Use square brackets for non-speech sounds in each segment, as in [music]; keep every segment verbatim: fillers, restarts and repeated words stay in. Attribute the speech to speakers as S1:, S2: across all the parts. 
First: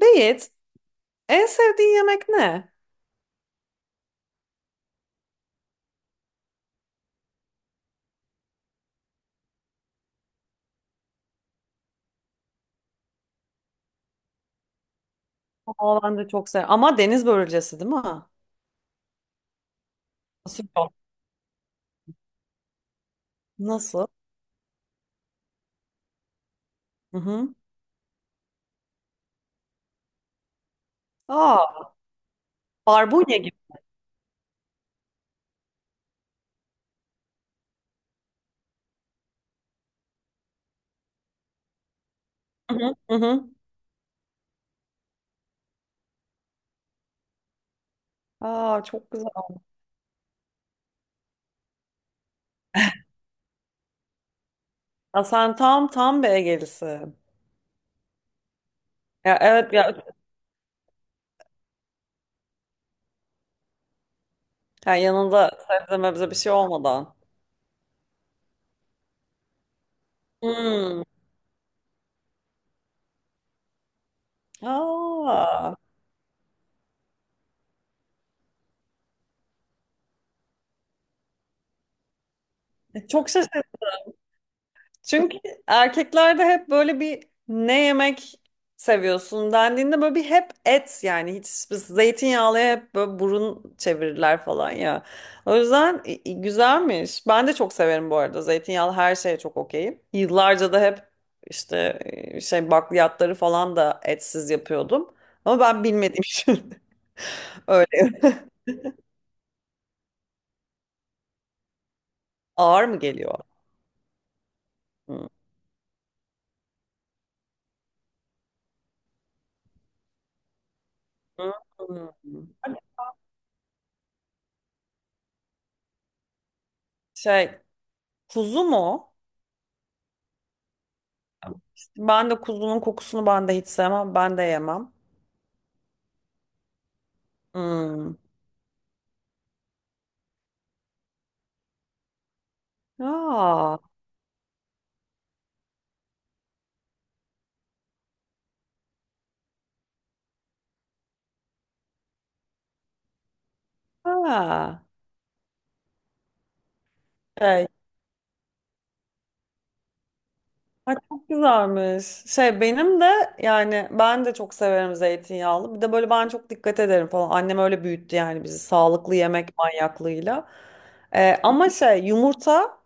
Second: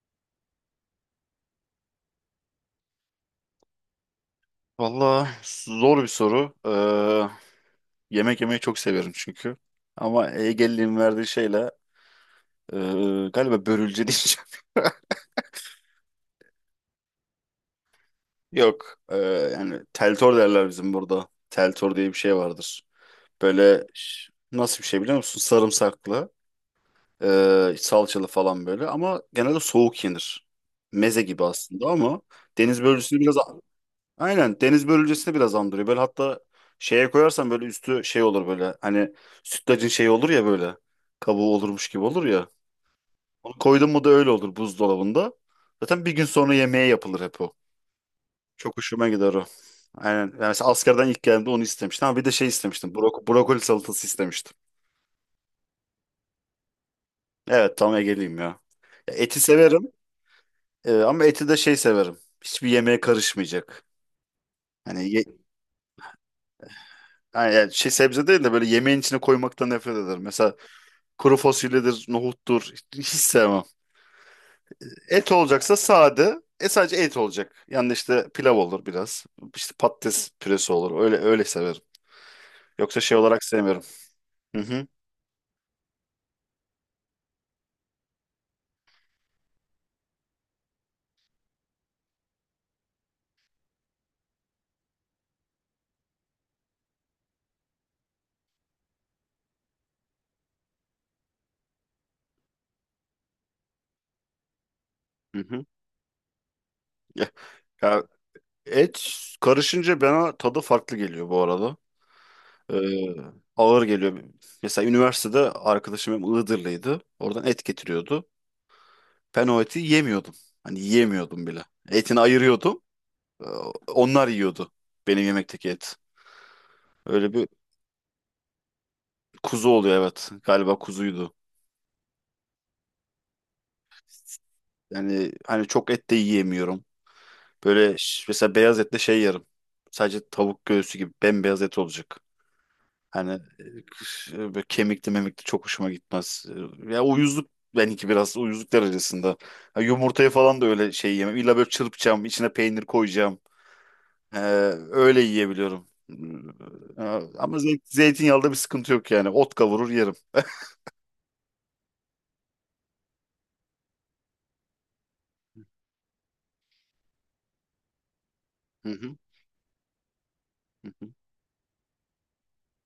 S1: Beyit, en sevdiğin yemek ne?
S2: Valla zor bir soru. Ee, yemek yemeyi çok severim çünkü. Ama Ege'liğin verdiği şeyle ee, galiba börülce [laughs] diyeceğim.
S1: Aa, ben de çok seviyorum. Ama deniz börülcesi değil mi?
S2: Yok. Ee, yani teltor
S1: Nasıl?
S2: derler bizim
S1: Yok?
S2: burada. Teltor diye bir şey vardır. Böyle
S1: Nasıl?
S2: ş- nasıl bir şey biliyor musun? Sarımsaklı,
S1: Hı hı.
S2: ee, salçalı falan böyle. Ama genelde soğuk yenir. Meze gibi
S1: Aa,
S2: aslında ama deniz börülcüsünü
S1: barbunya
S2: biraz.
S1: gibi.
S2: Aynen deniz börülcesini biraz andırıyor. Böyle hatta şeye koyarsan böyle üstü şey olur böyle. Hani sütlacın şeyi olur ya böyle. Kabuğu olurmuş gibi olur ya.
S1: Hı hı. Hı hı.
S2: Onu koydun mu da öyle olur buzdolabında. Zaten bir gün sonra yemeğe yapılır hep o. Çok
S1: Aa,
S2: hoşuma
S1: çok güzel.
S2: gider o. Aynen. Yani mesela askerden ilk geldiğimde onu istemiştim ama bir de şey istemiştim. Brok- brokoli salatası istemiştim.
S1: Ya sen tam tam bir Egelisin.
S2: Evet, tam Ege'liyim ya. Ya
S1: Ya
S2: eti
S1: evet
S2: severim,
S1: ya,
S2: e, ama eti de şey severim. Hiçbir yemeğe karışmayacak.
S1: ya
S2: Hani, ye-
S1: yanında sebze mebze bir şey olmadan.
S2: hani yani şey sebze değil de böyle yemeğin içine koymaktan nefret ederim. Mesela
S1: Hmm.
S2: kuru fasulyedir, nohuttur. Hiç sevmem. Et
S1: Aa,
S2: olacaksa sade. E sadece et olacak. Yani işte pilav olur biraz. İşte patates püresi olur. Öyle öyle severim. Yoksa
S1: e,
S2: şey
S1: çok,
S2: olarak sevmiyorum. Hı hı.
S1: çünkü erkeklerde hep böyle bir ne yemek seviyorsun dendiğinde böyle bir hep et, yani hiç zeytinyağlıya hep böyle burun çevirirler falan ya. O yüzden i- i- güzelmiş. Ben de çok severim bu arada, zeytinyağlı her şeye çok okeyim. Yıllarca da hep işte e, şey bakliyatları falan da etsiz yapıyordum.
S2: Hı
S1: Ama
S2: hı.
S1: ben bilmediğim için
S2: Ya,
S1: [laughs] öyle
S2: ya et karışınca bana tadı farklı geliyor bu arada.
S1: ağır mı
S2: Ee,
S1: geliyor?
S2: Ağır geliyor. Mesela
S1: Hmm.
S2: üniversitede arkadaşım hem Iğdırlıydı. Oradan et getiriyordu. Ben o eti yemiyordum. Hani yemiyordum bile. Etini
S1: Hmm.
S2: ayırıyordum. Ee, Onlar yiyordu benim yemekteki et. Öyle bir.
S1: Şey, kuzu mu?
S2: Kuzu oluyor, evet. Galiba kuzuydu.
S1: İşte ben de kuzunun kokusunu ben de hiç sevmem. Ben de yemem.
S2: Yani hani çok et de yiyemiyorum. Böyle
S1: Hmm.
S2: ş- mesela beyaz etle şey yerim. Sadece tavuk göğsü gibi bembeyaz et olacak. Hani
S1: Aa,
S2: e, kış- e, böyle kemikli memikli çok hoşuma gitmez. E, Ya, uyuzluk benimki biraz uyuzluk derecesinde. Ha, yumurtayı falan da öyle şey yemem. İlla böyle çırpacağım, içine peynir koyacağım. E,
S1: ha.
S2: Öyle yiyebiliyorum. E, Ama
S1: Şey,
S2: zeyt, zeytinyağında bir sıkıntı yok yani. Ot kavurur yerim.
S1: ay çok güzelmiş. Şey benim de, yani ben de çok severim zeytinyağlı. Bir de böyle ben çok dikkat ederim falan. Annem öyle büyüttü yani bizi,
S2: Hı
S1: sağlıklı
S2: hı,
S1: yemek manyaklığıyla.
S2: hı hı.
S1: Ee, ama şey yumurta,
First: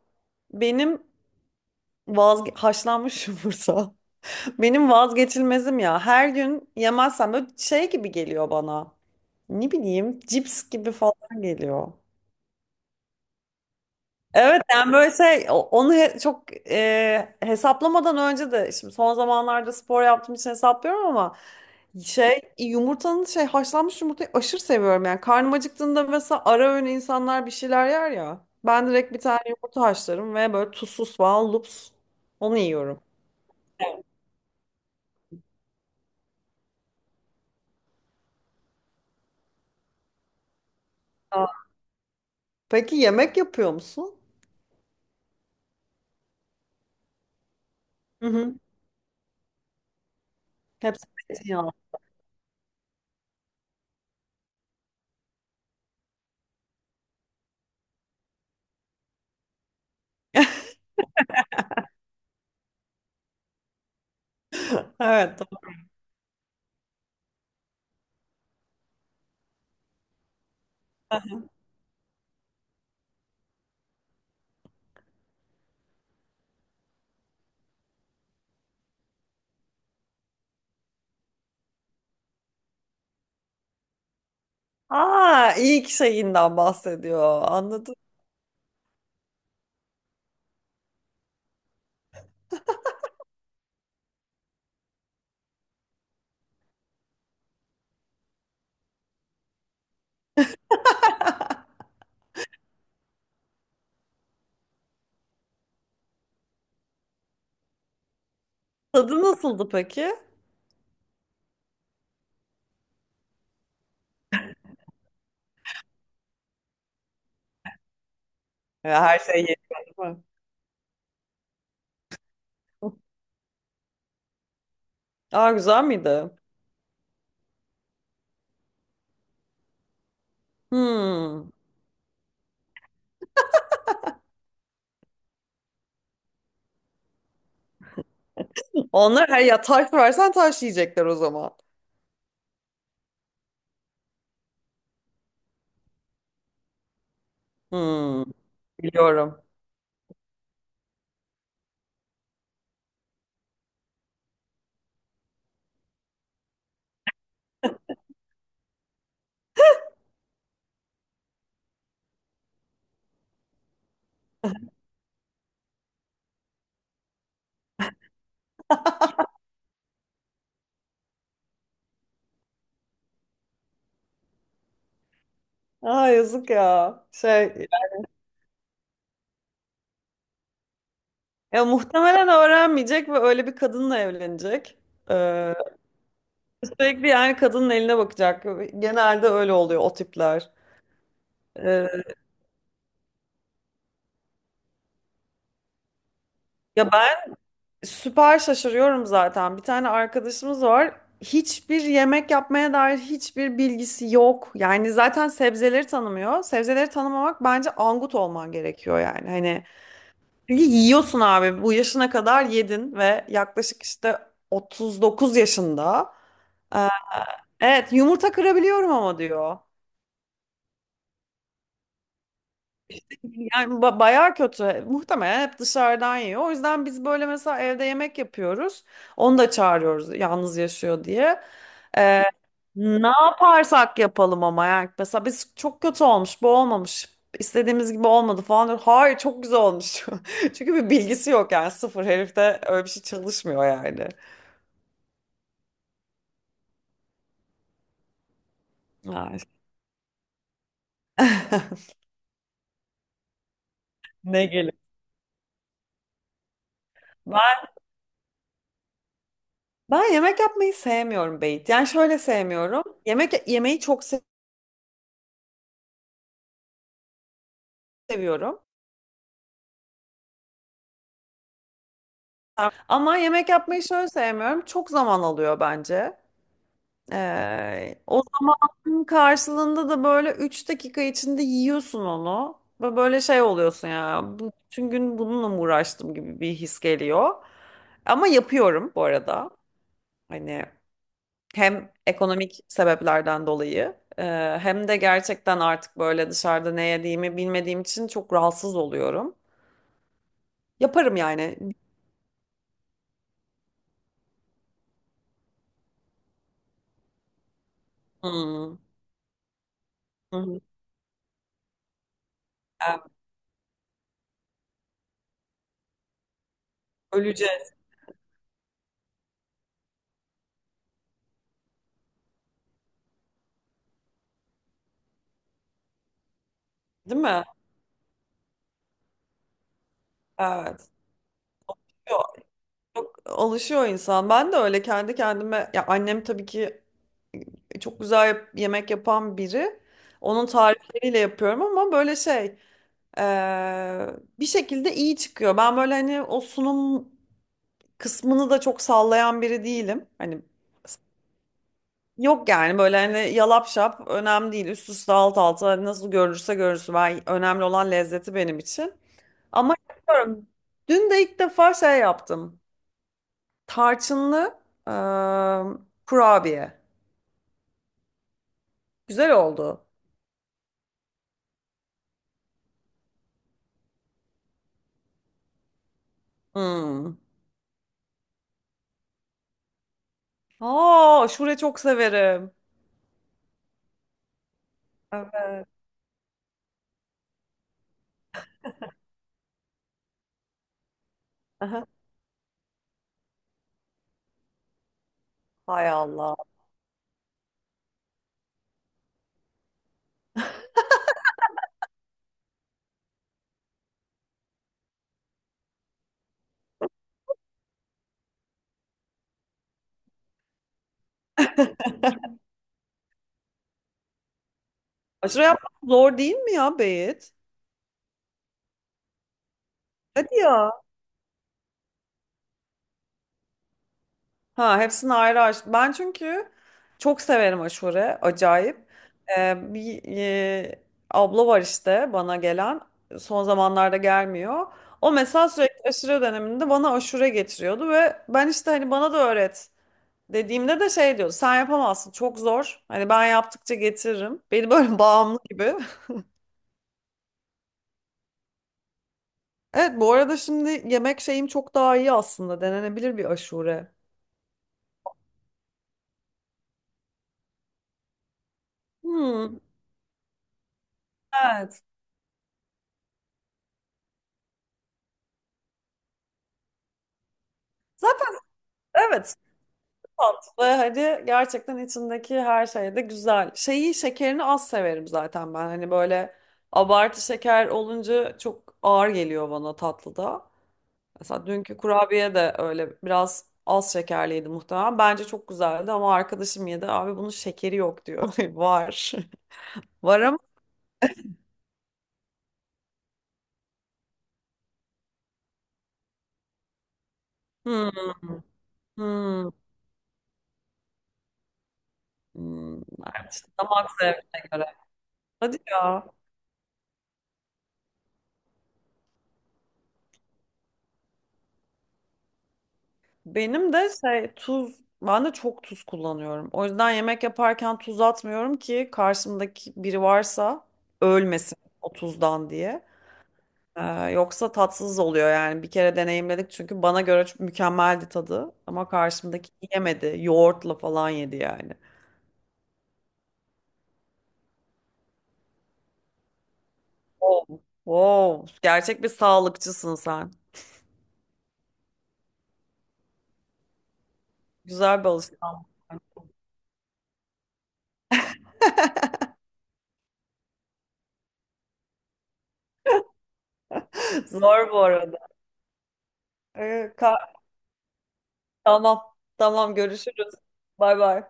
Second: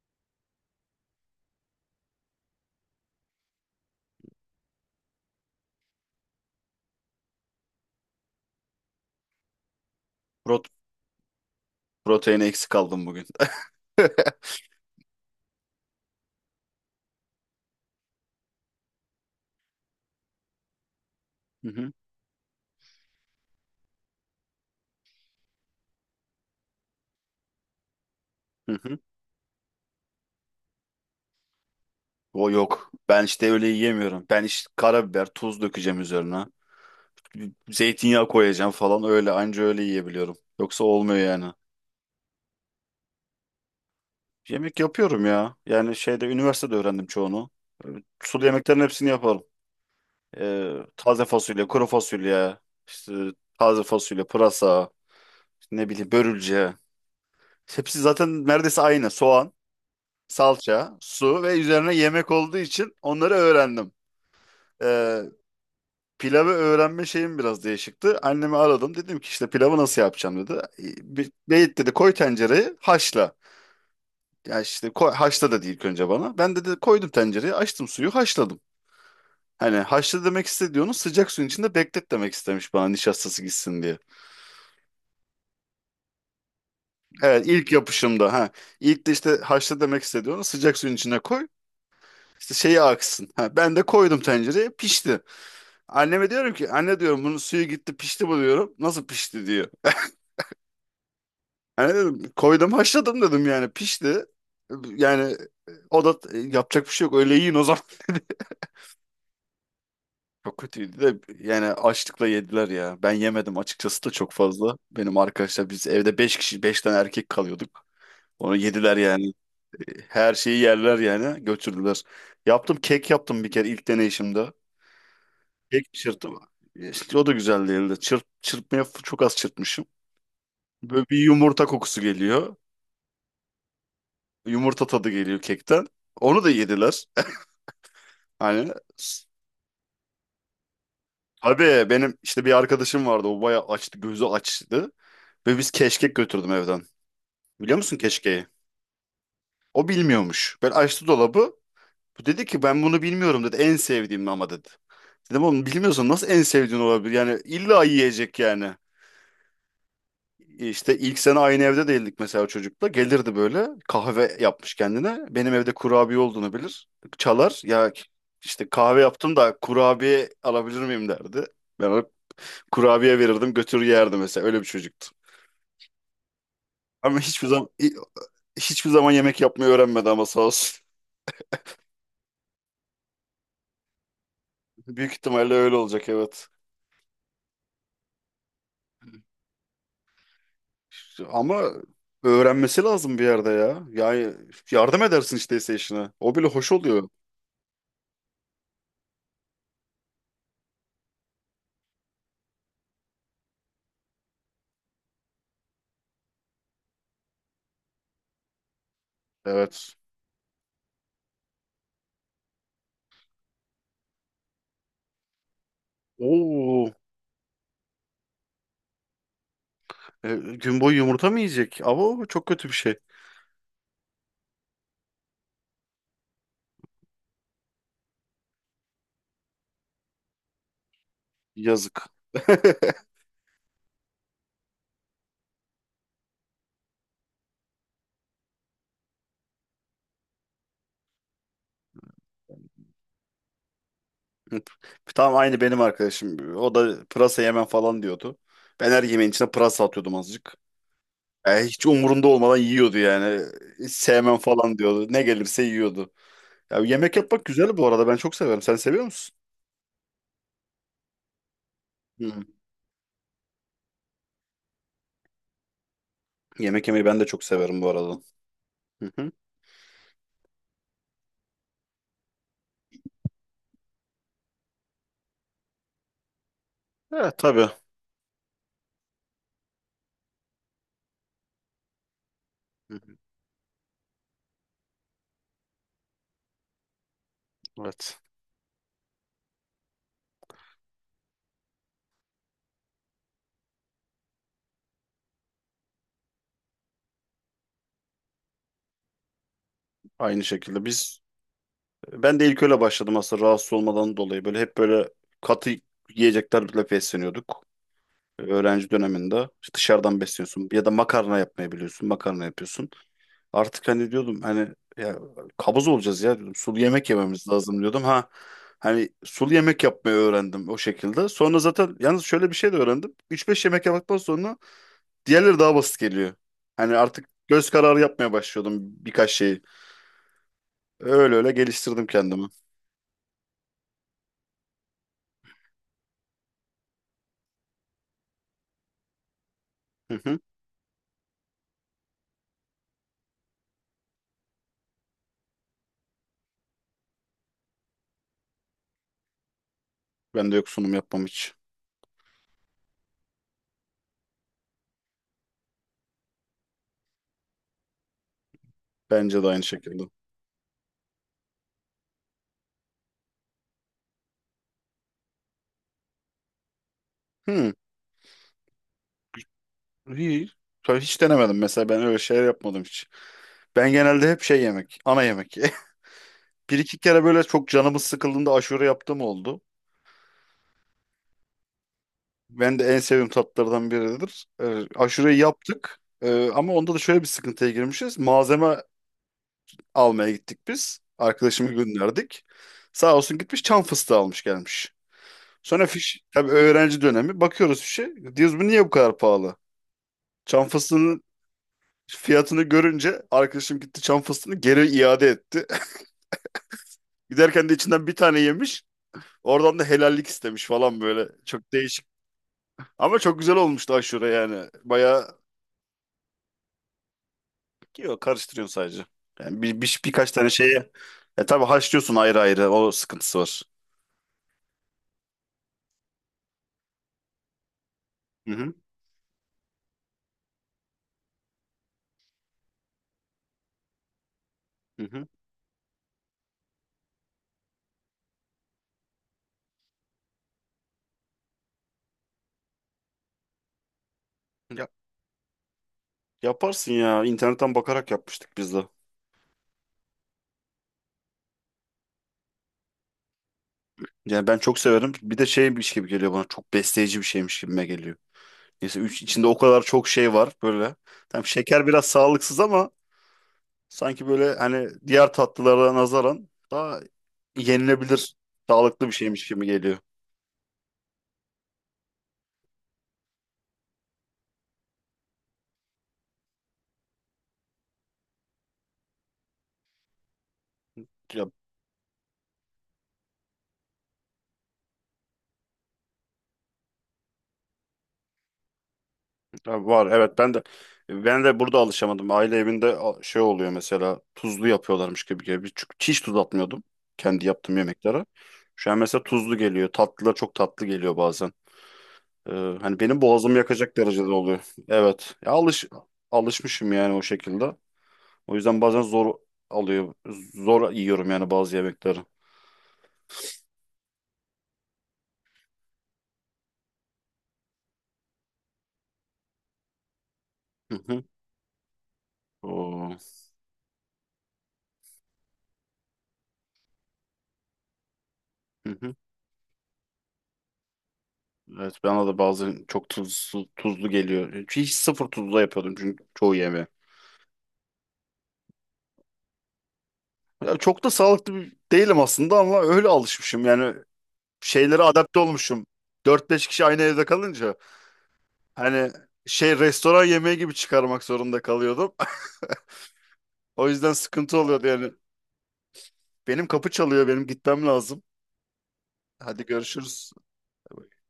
S1: benim vazge haşlanmış [laughs] yumurta. Benim vazgeçilmezim ya. Her gün yemezsem böyle şey gibi geliyor bana. Ne bileyim, cips
S2: Prot-
S1: gibi falan geliyor.
S2: Proteini eksik kaldım bugün.
S1: Evet yani böyle şey o- onu he- çok, e, hesaplamadan önce de, şimdi son zamanlarda spor yaptığım için hesaplıyorum, ama
S2: [laughs] Hı hı,
S1: şey yumurtanın, şey haşlanmış yumurtayı aşırı seviyorum yani. Karnım acıktığında mesela ara öğün, insanlar bir şeyler yer ya,
S2: hı
S1: ben
S2: hı.
S1: direkt bir tane yumurta haşlarım ve böyle tuzsuz falan lups
S2: O
S1: onu
S2: yok.
S1: yiyorum.
S2: Ben işte öyle yiyemiyorum. Ben işte karabiber, tuz dökeceğim üzerine. Zeytinyağı koyacağım falan, öyle anca öyle yiyebiliyorum. Yoksa olmuyor yani.
S1: Aa. Peki yemek yapıyor musun?
S2: Yemek yapıyorum ya. Yani şeyde üniversitede öğrendim çoğunu. Ee,
S1: Hı
S2: Sulu
S1: hı.
S2: yemeklerin hepsini yaparım. Ee,
S1: Hepsi
S2: taze fasulye,
S1: zeytinyağlı.
S2: kuru fasulye, işte taze fasulye, pırasa, işte ne bileyim, börülce. Hepsi zaten neredeyse aynı. Soğan, salça, su ve üzerine yemek olduğu için onları öğrendim. Ee,
S1: Evet, doğru.
S2: Pilavı öğrenme şeyim biraz değişikti. Annemi aradım. Dedim ki işte pilavı nasıl yapacağım, dedi. E, bir- Beyit, dedi, koy tencereyi haşla. Ya, işte koy, haşla dedi ilk önce bana. Ben de, dedi, koydum tencereyi, açtım suyu, haşladım. Hani haşla demek istediğini sıcak suyun içinde beklet demek istemiş bana, nişastası gitsin diye.
S1: Aa, ilk şeyinden bahsediyor,
S2: Evet, ilk
S1: anladım.
S2: yapışımda ha. İlk de işte haşla demek istediğini sıcak suyun içine koy. İşte şeyi aksın. Ha, ben de koydum tencereye, pişti. Anneme diyorum ki, anne diyorum, bunun suyu gitti pişti bu diyorum. Nasıl pişti diyor. Hani dedim koydum haşladım dedim, yani pişti. Yani o da e, yapacak bir şey yok, öyle yiyin o zaman [laughs] dedi.
S1: Tadı nasıldı peki?
S2: Çok kötüydü de yani açlıkla yediler ya. Ben yemedim açıkçası da çok fazla. Benim arkadaşlar, biz evde beş kişi beş tane erkek kalıyorduk. Onu yediler
S1: Ya, her
S2: yani.
S1: şey yeniyor.
S2: Her şeyi yerler yani, götürdüler. Yaptım, kek yaptım bir kere ilk deneyişimde.
S1: Aa, güzel
S2: Kek
S1: miydi?
S2: çırptım. İşte o da güzel değildi. Çırp, çırpmaya f- çok az çırpmışım. Böyle bir
S1: Hmm.
S2: yumurta kokusu geliyor. Yumurta tadı geliyor kekten. Onu da yediler. Hani s-
S1: Onlar her, ya taş versen taş yiyecekler o zaman.
S2: tabii benim işte bir arkadaşım vardı. O bayağı açtı, gözü açtı. Ve biz keşkek götürdüm evden. Biliyor musun
S1: Hmm.
S2: keşkeği?
S1: Biliyorum.
S2: O bilmiyormuş. Ben açtı dolabı. Bu dedi ki, ben bunu bilmiyorum dedi. En sevdiğim ama dedi. Dedim oğlum bilmiyorsan nasıl en sevdiğin olabilir? Yani illa yiyecek yani. İşte ilk sene aynı evde değildik mesela çocukla. Gelirdi böyle kahve yapmış kendine. Benim evde kurabiye olduğunu bilir. Çalar ya, işte kahve yaptım da kurabiye alabilir miyim derdi. Ben ona kurabiye verirdim, götürür yerdi mesela. Öyle bir çocuktu.
S1: Aa yazık ya.
S2: Ama hiçbir
S1: Şey,
S2: zaman hi- hiçbir zaman yemek yapmayı öğrenmedi ama sağ olsun.
S1: ya muhtemelen öğrenmeyecek ve öyle bir kadınla evlenecek.
S2: [laughs] Büyük ihtimalle
S1: Ee,
S2: öyle olacak, evet.
S1: Sürekli yani kadının eline bakacak. Genelde öyle oluyor o tipler.
S2: Ama
S1: Ee,
S2: öğrenmesi lazım bir yerde ya. Yani yardım edersin işte ise işine. O bile hoş
S1: Ya
S2: oluyor.
S1: süper şaşırıyorum zaten. Bir tane arkadaşımız var. Hiçbir yemek yapmaya dair hiçbir bilgisi yok. Yani zaten sebzeleri tanımıyor. Sebzeleri tanımamak bence angut olman gerekiyor yani. Hani
S2: Evet.
S1: çünkü yiyorsun abi. Bu yaşına kadar yedin ve yaklaşık işte otuz dokuz yaşında.
S2: Oo,
S1: Ee, Evet yumurta kırabiliyorum ama diyor.
S2: e, gün boyu yumurta mı yiyecek? Ama o çok kötü bir şey.
S1: Yani ba- bayağı kötü. Muhtemelen hep dışarıdan yiyor. O yüzden biz böyle mesela evde yemek yapıyoruz. Onu da çağırıyoruz yalnız yaşıyor diye.
S2: Yazık.
S1: Ee,
S2: [laughs]
S1: Ne yaparsak yapalım ama, yani mesela biz, çok kötü olmuş, bu olmamış. İstediğimiz gibi olmadı falan diyor. Hayır çok güzel olmuş. [laughs] Çünkü bir bilgisi yok yani, sıfır herifte, öyle bir şey çalışmıyor yani.
S2: Tam aynı benim arkadaşım. O da pırasa yemem falan diyordu. Ben her yemeğin
S1: Ay.
S2: içine pırasa atıyordum azıcık. Ya, hiç
S1: [laughs]
S2: umurunda olmadan yiyordu yani. Hiç sevmem
S1: Ne gelir?
S2: falan diyordu. Ne gelirse yiyordu. Ya, yemek yapmak
S1: Ben,
S2: güzel bu arada. Ben çok severim. Sen seviyor musun?
S1: Ben yemek yapmayı sevmiyorum Beyt. Yani şöyle
S2: Hı.
S1: sevmiyorum. Yemek yemeği çok
S2: Yemek yemeyi ben de çok severim bu arada.
S1: seviyorum.
S2: Hı hı.
S1: Ama yemek yapmayı şöyle sevmiyorum. Çok zaman alıyor bence.
S2: Evet tabii. Hı
S1: Ee, o zamanın karşılığında da böyle üç dakika içinde yiyorsun onu. Ve
S2: hı.
S1: böyle şey oluyorsun ya. bu- Bütün gün bununla mı uğraştım gibi bir his geliyor.
S2: Evet.
S1: Ama yapıyorum bu arada. Hani hem ekonomik sebeplerden dolayı, e, hem de gerçekten artık böyle dışarıda ne yediğimi bilmediğim için çok rahatsız oluyorum.
S2: Aynı şekilde
S1: Yaparım
S2: biz
S1: yani.
S2: ben de ilk öyle başladım aslında, rahatsız olmadan dolayı. Böyle hep böyle katı yiyeceklerle besleniyorduk. e,
S1: Hmm.
S2: Öğrenci döneminde İşte dışarıdan
S1: Hı hı.
S2: besliyorsun ya da makarna yapmayı biliyorsun. Makarna yapıyorsun.
S1: Yani
S2: Artık hani diyordum, hani ya kabız olacağız ya diyordum. Sulu yemek yememiz
S1: öleceğiz,
S2: lazım diyordum. Ha, hani sulu yemek yapmayı öğrendim o şekilde. Sonra zaten yalnız şöyle bir şey de öğrendim. üç beş yemek yaptıktan sonra diğerleri daha basit geliyor. Hani
S1: değil
S2: artık
S1: mi?
S2: göz kararı yapmaya başlıyordum birkaç şeyi.
S1: Evet.
S2: Öyle öyle geliştirdim
S1: Yok,
S2: kendimi.
S1: yok, alışıyor insan. Ben de öyle kendi kendime, ya annem tabii ki çok güzel yap- yemek yapan biri.
S2: Hı hı.
S1: Onun tarifleriyle yapıyorum ama böyle şey eee, bir şekilde iyi çıkıyor. Ben böyle hani o sunum kısmını da çok sallayan biri değilim. Hani
S2: Ben de yok, sunum yapmam hiç.
S1: yok yani, böyle hani yalap şap, önemli değil. Üst üste, alt alta, hani nasıl görünürse görünsün. Ben, önemli olan lezzeti benim için.
S2: Bence de aynı
S1: Ama
S2: şekilde.
S1: yapıyorum. Dün de ilk defa şey yaptım. Tarçınlı eee, kurabiye.
S2: Hı.
S1: Güzel oldu.
S2: İyi. Tabii hiç denemedim, mesela ben öyle şeyler yapmadım hiç. Ben genelde hep şey yemek, ana yemek. [laughs] Bir iki
S1: Hmm.
S2: kere böyle çok canımız sıkıldığında aşure yaptığım oldu.
S1: Aa, aşure çok severim.
S2: Ben de en sevdiğim tatlardan biridir. Ee, aşureyi
S1: Evet.
S2: yaptık. Ee, ama onda da şöyle bir sıkıntıya girmişiz. Malzeme almaya gittik biz. Arkadaşımı
S1: Aha.
S2: gönderdik. Sağ olsun gitmiş çam fıstığı almış gelmiş. Sonra
S1: Hay
S2: fiş,
S1: Allah.
S2: tabii öğrenci dönemi. Bakıyoruz fişe. Diyoruz, bu niye bu kadar pahalı? Çam fıstığının fiyatını görünce arkadaşım gitti çam fıstığını geri iade etti. [laughs] Giderken de içinden bir tane yemiş. Oradan da helallik istemiş falan böyle. Çok değişik. Ama çok güzel olmuştu aşure yani. Bayağı.
S1: Aşure yapmak zor değil mi ya Beyit?
S2: Yok, karıştırıyorsun sadece. Yani bir, bir, birkaç
S1: Hadi
S2: tane
S1: ya.
S2: şeye e tabii haşlıyorsun ayrı ayrı, o sıkıntısı var.
S1: Ha, hepsini ayrı aç. Ben çünkü çok severim aşure.
S2: Hı hı.
S1: Acayip. Ee, bir e, Abla var işte bana gelen. Son zamanlarda gelmiyor.
S2: Hı
S1: O
S2: hı.
S1: mesela sürekli aşure döneminde bana aşure getiriyordu ve ben işte hani bana da öğret. Dediğimde de şey diyor, sen yapamazsın çok zor. Hani ben yaptıkça getiririm. Beni
S2: Ya-
S1: böyle [laughs] bağımlı gibi. [laughs]
S2: Yaparsın ya. İnternetten bakarak yapmıştık biz de.
S1: Evet bu arada şimdi yemek şeyim çok daha iyi aslında. Denenebilir bir aşure.
S2: Yani ben çok severim. Bir de şeymiş gibi geliyor bana. Çok besleyici bir şeymiş gibime geliyor. Neyse, üç, içinde o
S1: Hmm,
S2: kadar çok şey var böyle. Tam
S1: evet.
S2: şeker biraz sağlıksız ama sanki böyle, hani diğer tatlılara nazaran daha
S1: Zaten
S2: yenilebilir, sağlıklı bir
S1: evet
S2: şeymiş gibi geliyor.
S1: tatlı. Hadi gerçekten içindeki her şey de güzel. Şeyi, şekerini az severim zaten ben. Hani böyle abartı şeker olunca çok ağır geliyor bana tatlıda.
S2: Ya
S1: Mesela dünkü kurabiye de öyle biraz az şekerliydi muhtemelen. Bence çok güzeldi ama arkadaşım yedi. Abi bunun şekeri yok diyor. [laughs] Var.
S2: Ha,
S1: [laughs]
S2: var
S1: Var ama.
S2: evet, ben de ben de burada alışamadım. Aile evinde a- şey oluyor, mesela tuzlu yapıyorlarmış gibi gibi. Çünkü hiç tuz atmıyordum kendi yaptığım
S1: Hmm,
S2: yemeklere. Şu an mesela
S1: hmm,
S2: tuzlu geliyor. Tatlılar çok tatlı geliyor bazen. Ee,
S1: hmm.
S2: Hani benim
S1: Evet, işte
S2: boğazımı
S1: damak
S2: yakacak derecede
S1: zevkine
S2: oluyor.
S1: göre.
S2: Evet. Ya,
S1: Hadi
S2: alış
S1: ya.
S2: alışmışım yani o şekilde. O yüzden bazen zor alıyor. Zor yiyorum yani bazı yemekleri.
S1: Benim de şey tuz. Ben de çok tuz kullanıyorum. O yüzden yemek yaparken tuz atmıyorum, ki karşımdaki biri varsa
S2: Hı hı.
S1: ölmesin o tuzdan diye.
S2: Oo.
S1: Ee, Yoksa tatsız oluyor yani, bir kere deneyimledik çünkü bana göre çok mükemmeldi tadı ama
S2: Hı hı.
S1: karşımdaki yemedi, yoğurtla falan yedi yani.
S2: Evet, bana da bazen çok tuzlu, tuzlu geliyor. Hiç sıfır tuzlu yapıyordum çünkü çoğu yemeği.
S1: Wow. Wow. Gerçek bir sağlıkçısın sen.
S2: Ya çok da sağlıklı bir- değilim aslında ama öyle alışmışım. Yani
S1: Güzel
S2: şeylere
S1: bir
S2: adapte
S1: alışkanlık.
S2: olmuşum. Dört beş kişi aynı evde kalınca hani
S1: [laughs]
S2: şey, restoran yemeği gibi çıkarmak zorunda kalıyordum. [laughs] O yüzden sıkıntı
S1: Zor bu
S2: oluyordu yani.
S1: arada.
S2: Benim kapı
S1: Ee,
S2: çalıyor,
S1: ka-
S2: benim gitmem lazım.
S1: tamam
S2: Hadi
S1: tamam,
S2: görüşürüz.
S1: görüşürüz. Bay bay.